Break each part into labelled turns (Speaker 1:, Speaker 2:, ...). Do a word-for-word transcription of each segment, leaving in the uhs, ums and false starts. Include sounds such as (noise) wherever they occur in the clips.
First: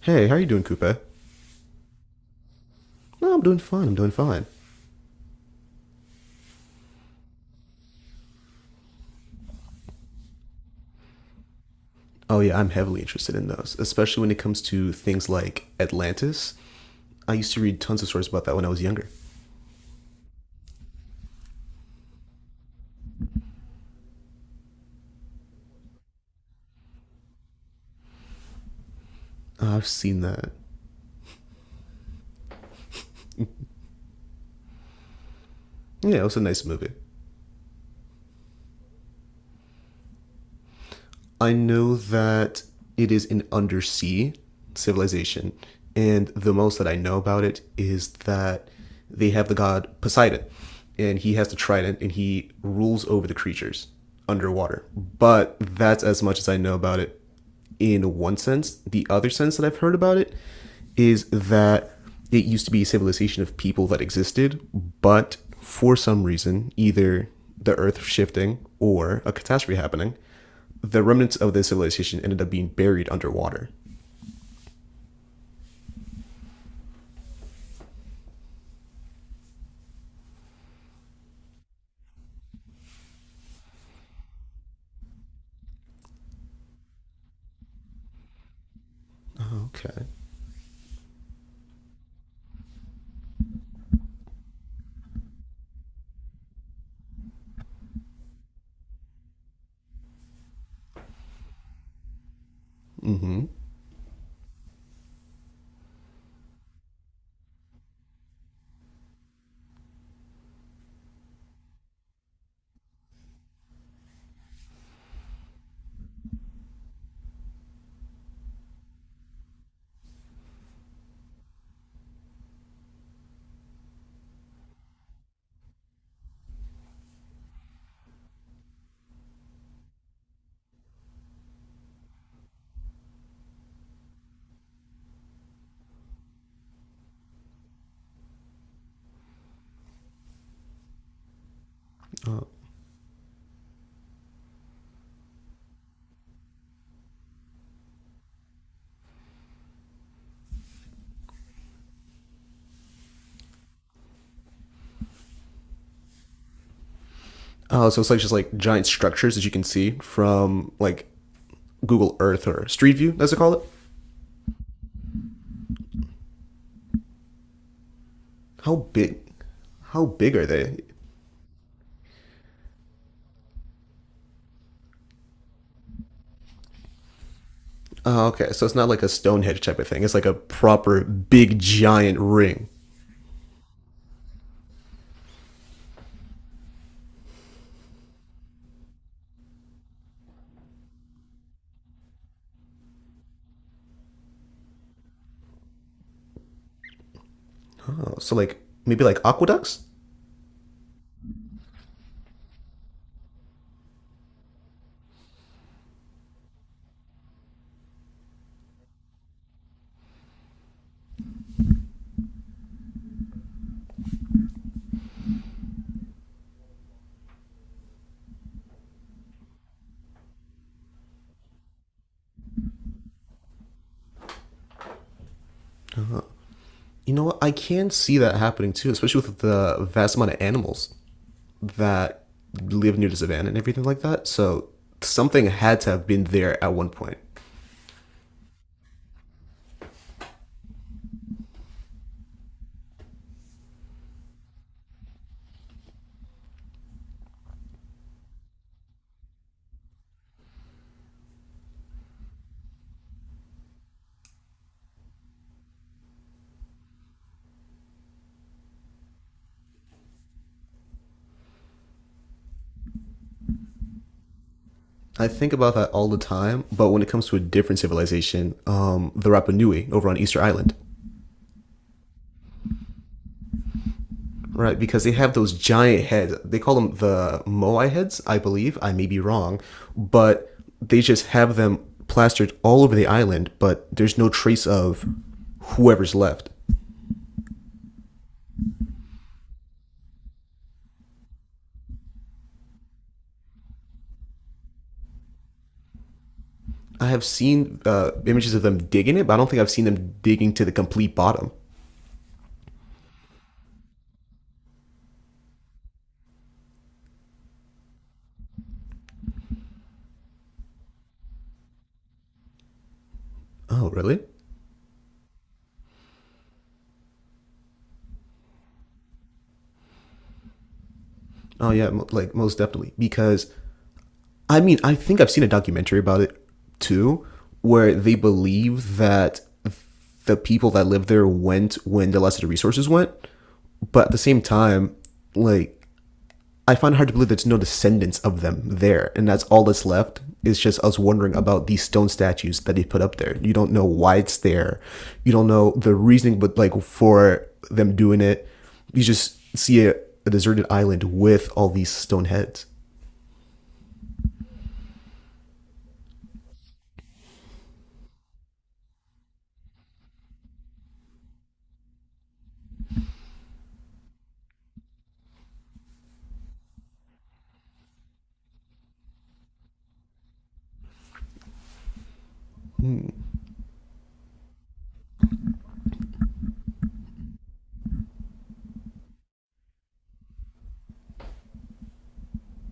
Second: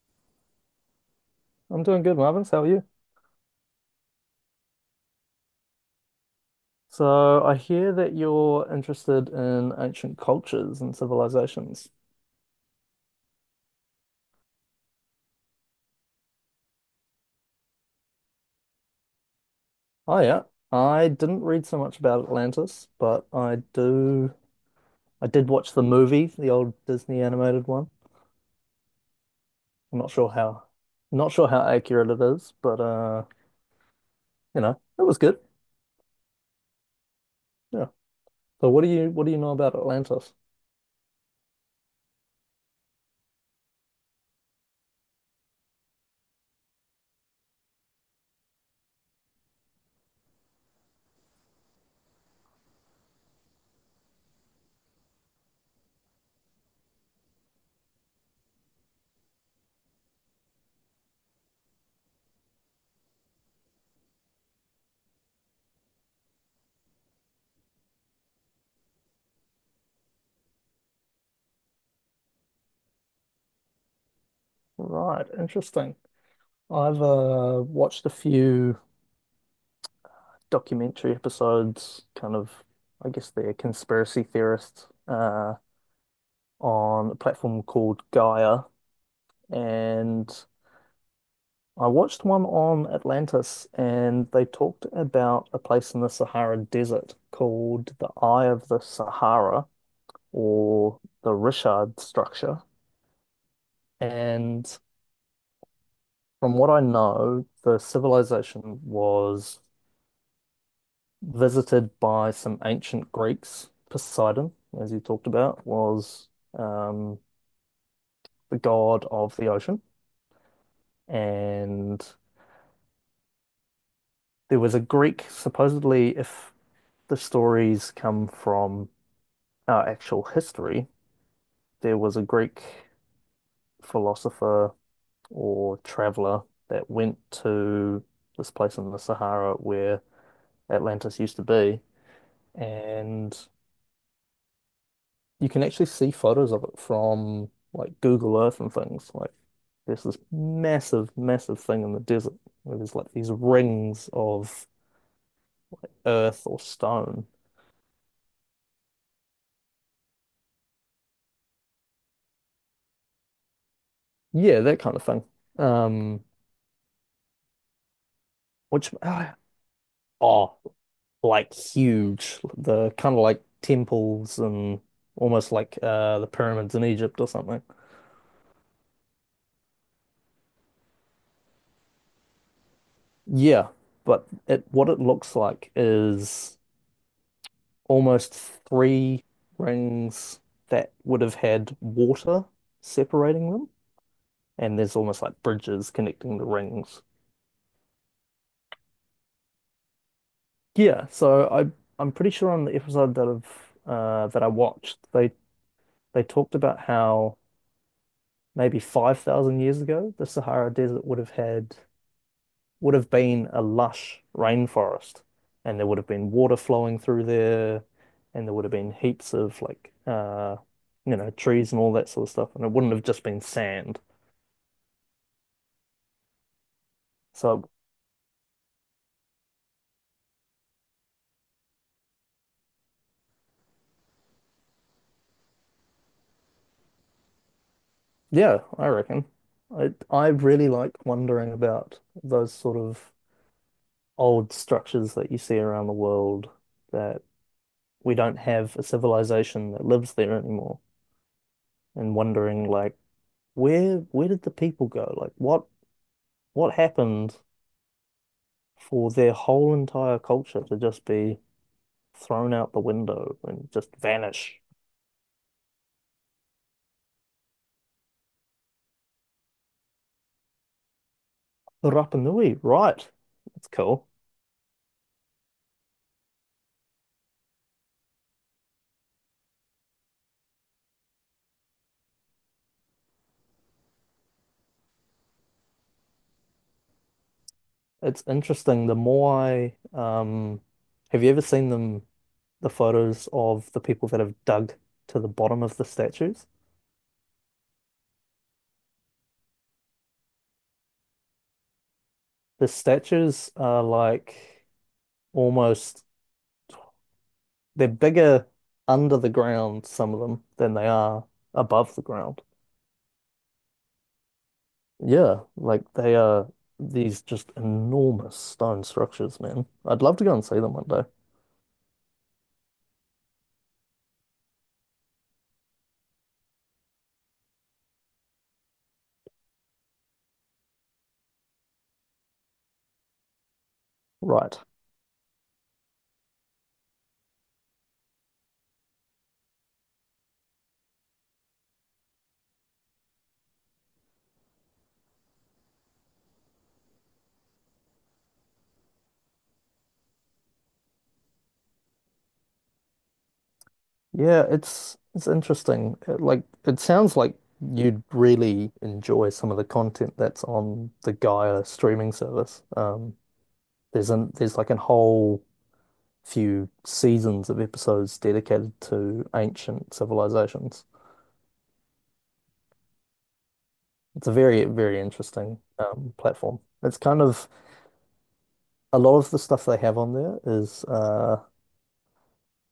Speaker 1: Hey, how are you doing, Coupe?
Speaker 2: I'm doing good, Marvin. How are you?
Speaker 1: No, I'm doing fine. I'm doing fine.
Speaker 2: So I hear that you're interested in ancient cultures and civilizations.
Speaker 1: Oh yeah, I'm heavily interested in those, especially when it comes to things like Atlantis. I used to read tons of stories about that when I was younger.
Speaker 2: Oh yeah. I didn't read so much about Atlantis, but I do I did watch the movie, the old Disney animated one.
Speaker 1: Uh, I've
Speaker 2: I'm not
Speaker 1: seen
Speaker 2: sure
Speaker 1: that.
Speaker 2: how not sure how accurate it is, but uh, you know, it was good.
Speaker 1: Yeah, it was a nice movie.
Speaker 2: Yeah. So what do you what do you know about Atlantis?
Speaker 1: I know that it is an undersea civilization, and the most that I know about it is that they have the god Poseidon, and he has the trident, and he rules over the creatures underwater. But that's as much as I know about it. In one sense, the other sense that I've heard about it is that it used to be a civilization of people that existed, but for some reason, either the earth shifting or a catastrophe happening, the remnants of this civilization ended up being buried underwater.
Speaker 2: Right, interesting. I've uh watched a few documentary episodes, kind of, I guess they're conspiracy theorists, uh, on a platform called Gaia.
Speaker 1: Okay.
Speaker 2: And I watched one on Atlantis, and they talked about a place in the Sahara Desert called the Eye of the Sahara or the Richard Structure. And from what I know, the civilization was visited by some ancient Greeks. Poseidon, as you talked about, was um, the god of the ocean. And there was a Greek, supposedly, if the stories come from uh, actual history, there was a Greek philosopher or traveler that went to this place in the Sahara where Atlantis used to be. And you can actually see photos of it from like Google Earth and things. Like there's this massive, massive thing in the desert where there's like these rings of earth or stone.
Speaker 1: Oh, so it's like just like giant structures that you can see from like Google Earth or Street View, as they call it.
Speaker 2: Yeah, that kind of thing. Um,
Speaker 1: How
Speaker 2: which (sighs)
Speaker 1: big?
Speaker 2: ah,
Speaker 1: How big are
Speaker 2: oh,
Speaker 1: they?
Speaker 2: like huge. The kind of like temples and almost like uh the pyramids in Egypt or something.
Speaker 1: Oh, okay. So it's not like a Stonehenge type of thing. It's like a proper big giant ring.
Speaker 2: Yeah, but it what it looks like is almost three rings that would have had water separating them, and there's almost like bridges connecting the rings.
Speaker 1: Oh, so like maybe like aqueducts?
Speaker 2: Yeah, so I I'm pretty sure on the episode that I've uh, that I watched, they they talked about how maybe five thousand years ago the Sahara Desert would have had would have been a lush rainforest, and there would have been water flowing through there, and there would have been heaps of like uh, you know, trees and all that sort of stuff, and it wouldn't have just been sand.
Speaker 1: You know what? I
Speaker 2: So
Speaker 1: can see that happening too, especially with the vast amount of animals that live near the savannah and everything like that. So something had to have been there at one point.
Speaker 2: yeah, I reckon. I I really like wondering about those sort of old structures that you see around the world that we don't have a civilization that lives there anymore, and wondering like where where did the people go? Like what what happened for their whole entire culture to just be thrown out the window and just vanish.
Speaker 1: I think about that all the time, but when it comes to a different civilization, um, the Rapa Nui over on Easter Island,
Speaker 2: Rapa Nui, right. That's cool.
Speaker 1: right? Because they have those giant heads. They call them the Moai heads, I believe. I may be wrong, but they just have them plastered all over the island, but there's no trace of whoever's left.
Speaker 2: It's interesting. The more I, um, have you ever seen them, the photos of the people that have dug to the bottom of the statues?
Speaker 1: I have seen uh, images of them digging it, but I don't think I've seen them digging to the complete bottom.
Speaker 2: The statues are like almost, they're bigger under the ground, some of them, than they are above the ground.
Speaker 1: Oh, really?
Speaker 2: Yeah, like they are these just enormous stone structures, man. I'd love to go and see them one day.
Speaker 1: Oh yeah, like most definitely, because I mean I think I've seen a documentary about it too, where they believe that the people that lived there went when the less resources went, but at the same
Speaker 2: Right.
Speaker 1: time, like, I find it hard to believe there's no descendants of them there, and that's all that's left is just us wondering about these stone statues that they put up there. You don't know why it's there, you don't know the reasoning, but like for them doing it, you just see a, a deserted island with all these stone heads.
Speaker 2: Yeah, it's it's interesting. It, like it sounds like you'd really enjoy some of the content that's on the Gaia streaming service. Um, there's an there's like a whole few seasons of episodes dedicated to ancient civilizations. It's a very, very interesting um, platform. It's kind of a lot of the stuff they have on there is uh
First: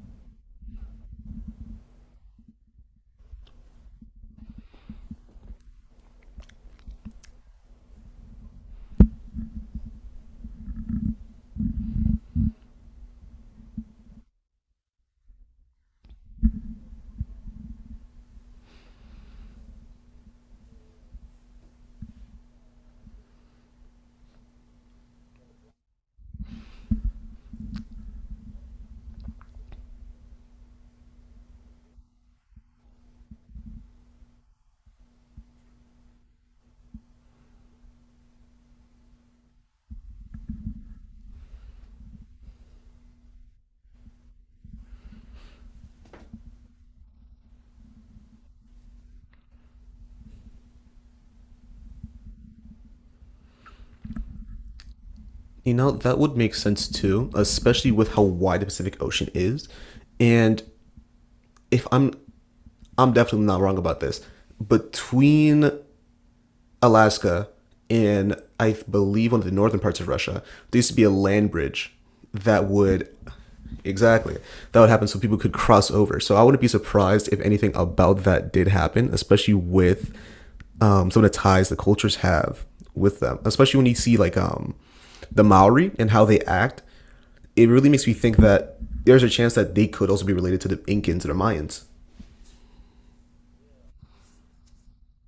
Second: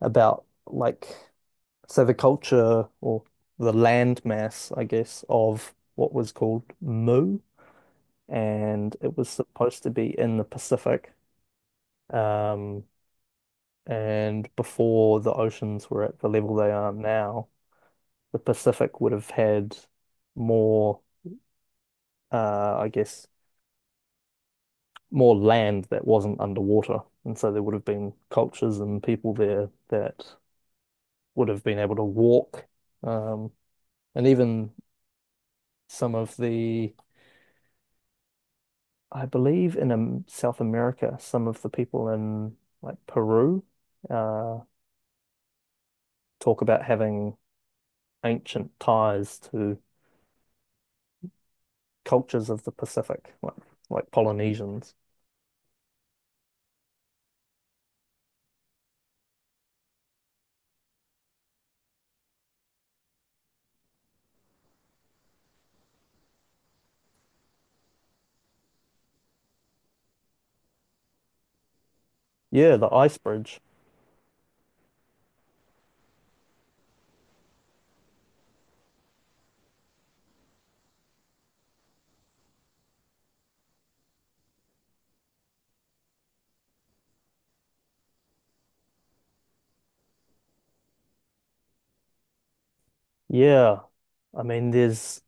Speaker 2: about like so the culture or the land mass, I guess, of what was called Mu, and it was supposed to be in the Pacific, um, and before the oceans were at the level they are now, the Pacific would have had more, uh, I guess, more land that wasn't underwater, and so there would have been cultures and people there that would have been able to walk, um, and even some of the I believe in um, South America, some of the people in like Peru uh, talk about having ancient ties to cultures of the Pacific, like like Polynesians.
Speaker 1: You know that would make sense too, especially with how wide the Pacific Ocean is, and if I'm I'm definitely not wrong about this. Between Alaska and I believe one of the northern parts of Russia, there used to be a land bridge that
Speaker 2: Yeah, the
Speaker 1: would,
Speaker 2: ice bridge.
Speaker 1: exactly, that would happen so people could cross over. So I wouldn't be surprised if anything about that did happen, especially with um, some of the ties the cultures have with them, especially when you see like, um, the Maori and how they act. It really makes me think that there's a chance that they could also be related to the Incans and the Mayans.
Speaker 2: Yeah, I mean, there's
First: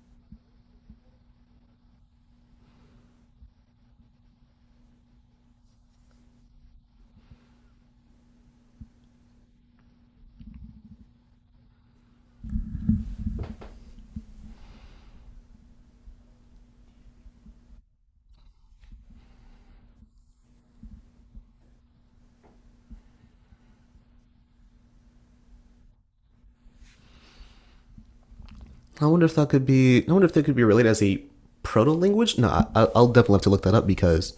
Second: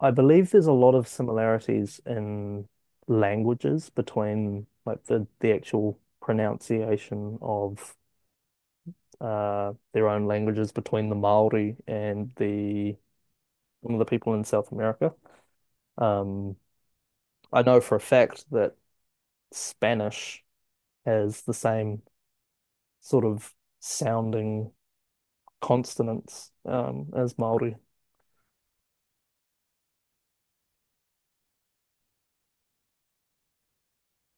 Speaker 2: I believe there's a lot of similarities in languages between like the the actual pronunciation of uh, their own languages between the Maori and the some of the people in South America. Um, I know for a fact that Spanish has the same sort of sounding consonants um, as Maori.
Speaker 1: I wonder if that could be. I wonder if that could be related as a proto language. No, I, I'll definitely have to look that up, because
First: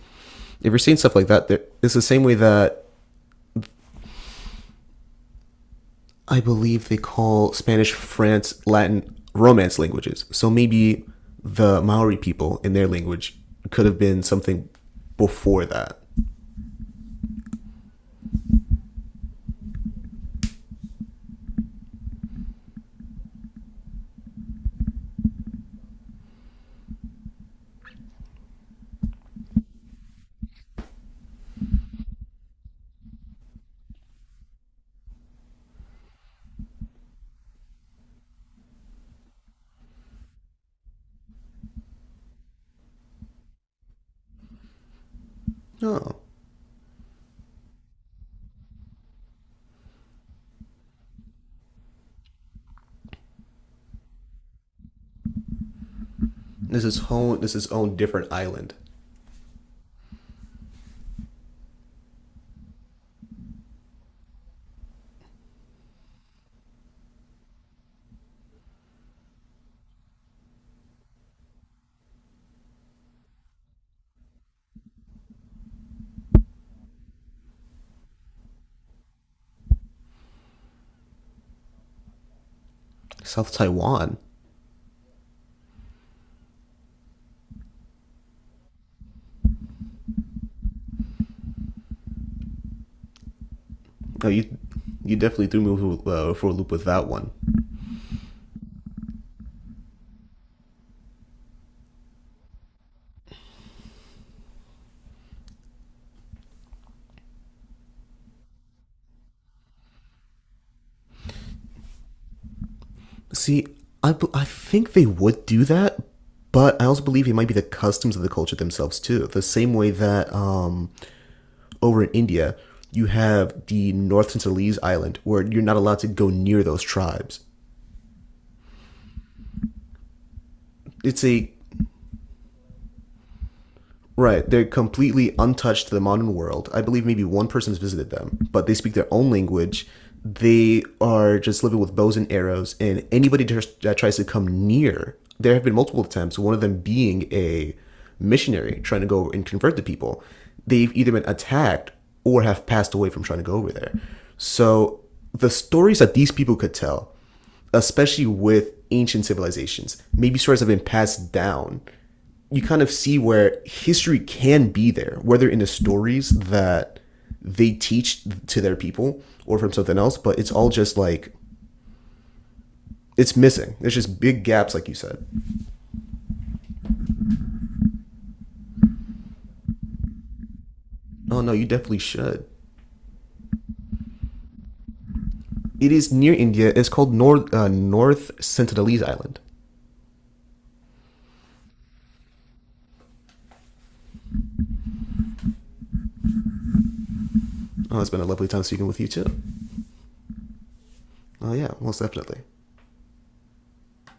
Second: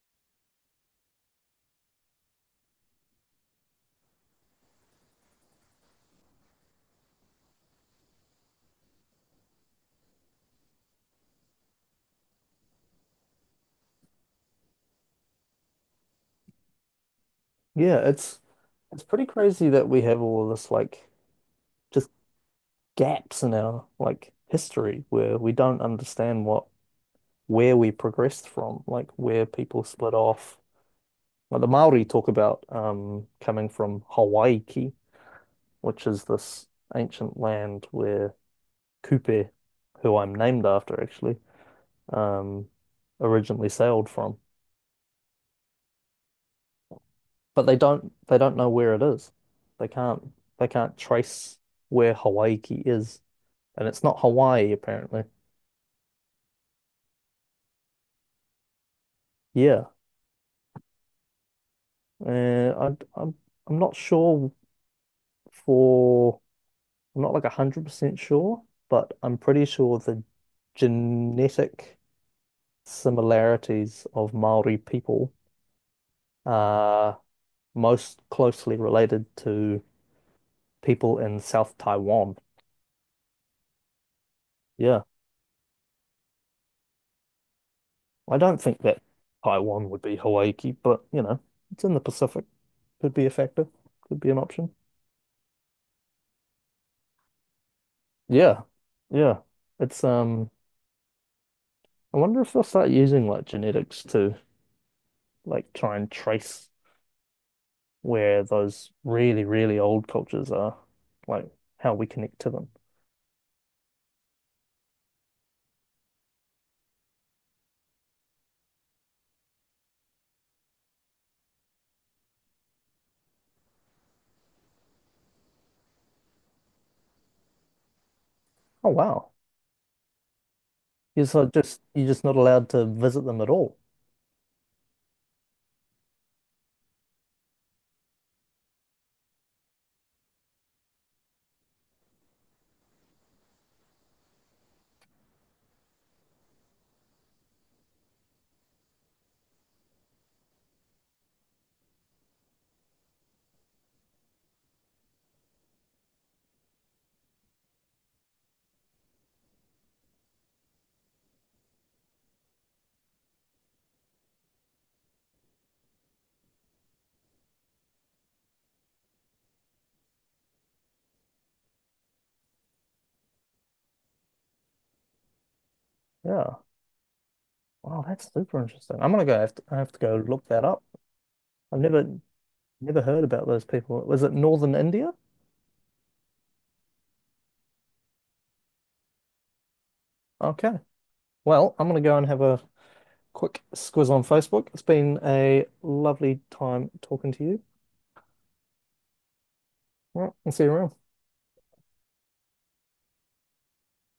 Speaker 1: if you're seeing stuff like that, it's the same way that I believe they call Spanish, France, Latin Romance languages. So maybe the Maori people in their language could have been something before that.
Speaker 2: Yeah, it's it's pretty crazy that we have all this like just gaps in our like history where we don't understand what where we progressed from, like where people split off. Like the Maori talk about um, coming from Hawaiki, which is this ancient land where Kupe, who I'm named after actually, um, originally sailed from.
Speaker 1: No,
Speaker 2: But they don't they don't know where it is. They can't they can't trace where Hawaii is, and it's not Hawaii apparently.
Speaker 1: this is home. This is own different island.
Speaker 2: Yeah, uh, I, I'm I'm not sure for I'm not like a hundred percent sure, but I'm pretty sure the genetic similarities of Maori people are most closely related to people in South Taiwan.
Speaker 1: South Taiwan.
Speaker 2: Yeah. I don't think that Taiwan would be Hawaii, but you know, it's in the Pacific. Could be a factor. Could
Speaker 1: No,
Speaker 2: be an
Speaker 1: you
Speaker 2: option.
Speaker 1: you definitely threw me uh, for a loop with that one.
Speaker 2: Yeah. Yeah. It's um I wonder if they'll start using like genetics to like try and trace where those really, really old cultures are, like how we connect to them.
Speaker 1: See, I I think they would do that, but I also believe it might be the customs of the culture themselves too. The same way that, um, over in India, you have the North Sinhalese Island, where you're not allowed to go near those tribes.
Speaker 2: Oh wow.
Speaker 1: It's
Speaker 2: You're so
Speaker 1: a,
Speaker 2: just you're just not allowed to visit them at all.
Speaker 1: right, they're completely untouched to the modern world. I believe maybe one person has visited them, but they speak their own language. They are just living with bows and arrows, and anybody that tries to come near, there have been multiple attempts, one of them being a missionary trying to go and convert the people. They've either been attacked or have passed away from trying to go over there. So the stories that these people could tell, especially with ancient civilizations. Maybe stories have been passed down. You kind of see where history can be there, whether in the stories that they teach to their people or from something else, but it's all just like, it's missing. There's just big gaps, like you said.
Speaker 2: Yeah. Wow, that's super interesting. I'm gonna go I have to, I have to go look that up.
Speaker 1: Oh no, you
Speaker 2: I've
Speaker 1: definitely
Speaker 2: never
Speaker 1: should.
Speaker 2: never heard about those people. Was it Northern India?
Speaker 1: It is near India. It's called North uh, North Sentinelese Island.
Speaker 2: Okay. Well, I'm going to go and have a quick squiz on Facebook. It's been a lovely time talking to you.
Speaker 1: Oh, it's been a lovely time speaking with you too.
Speaker 2: Right, I'll see you around.
Speaker 1: Oh yeah, most definitely.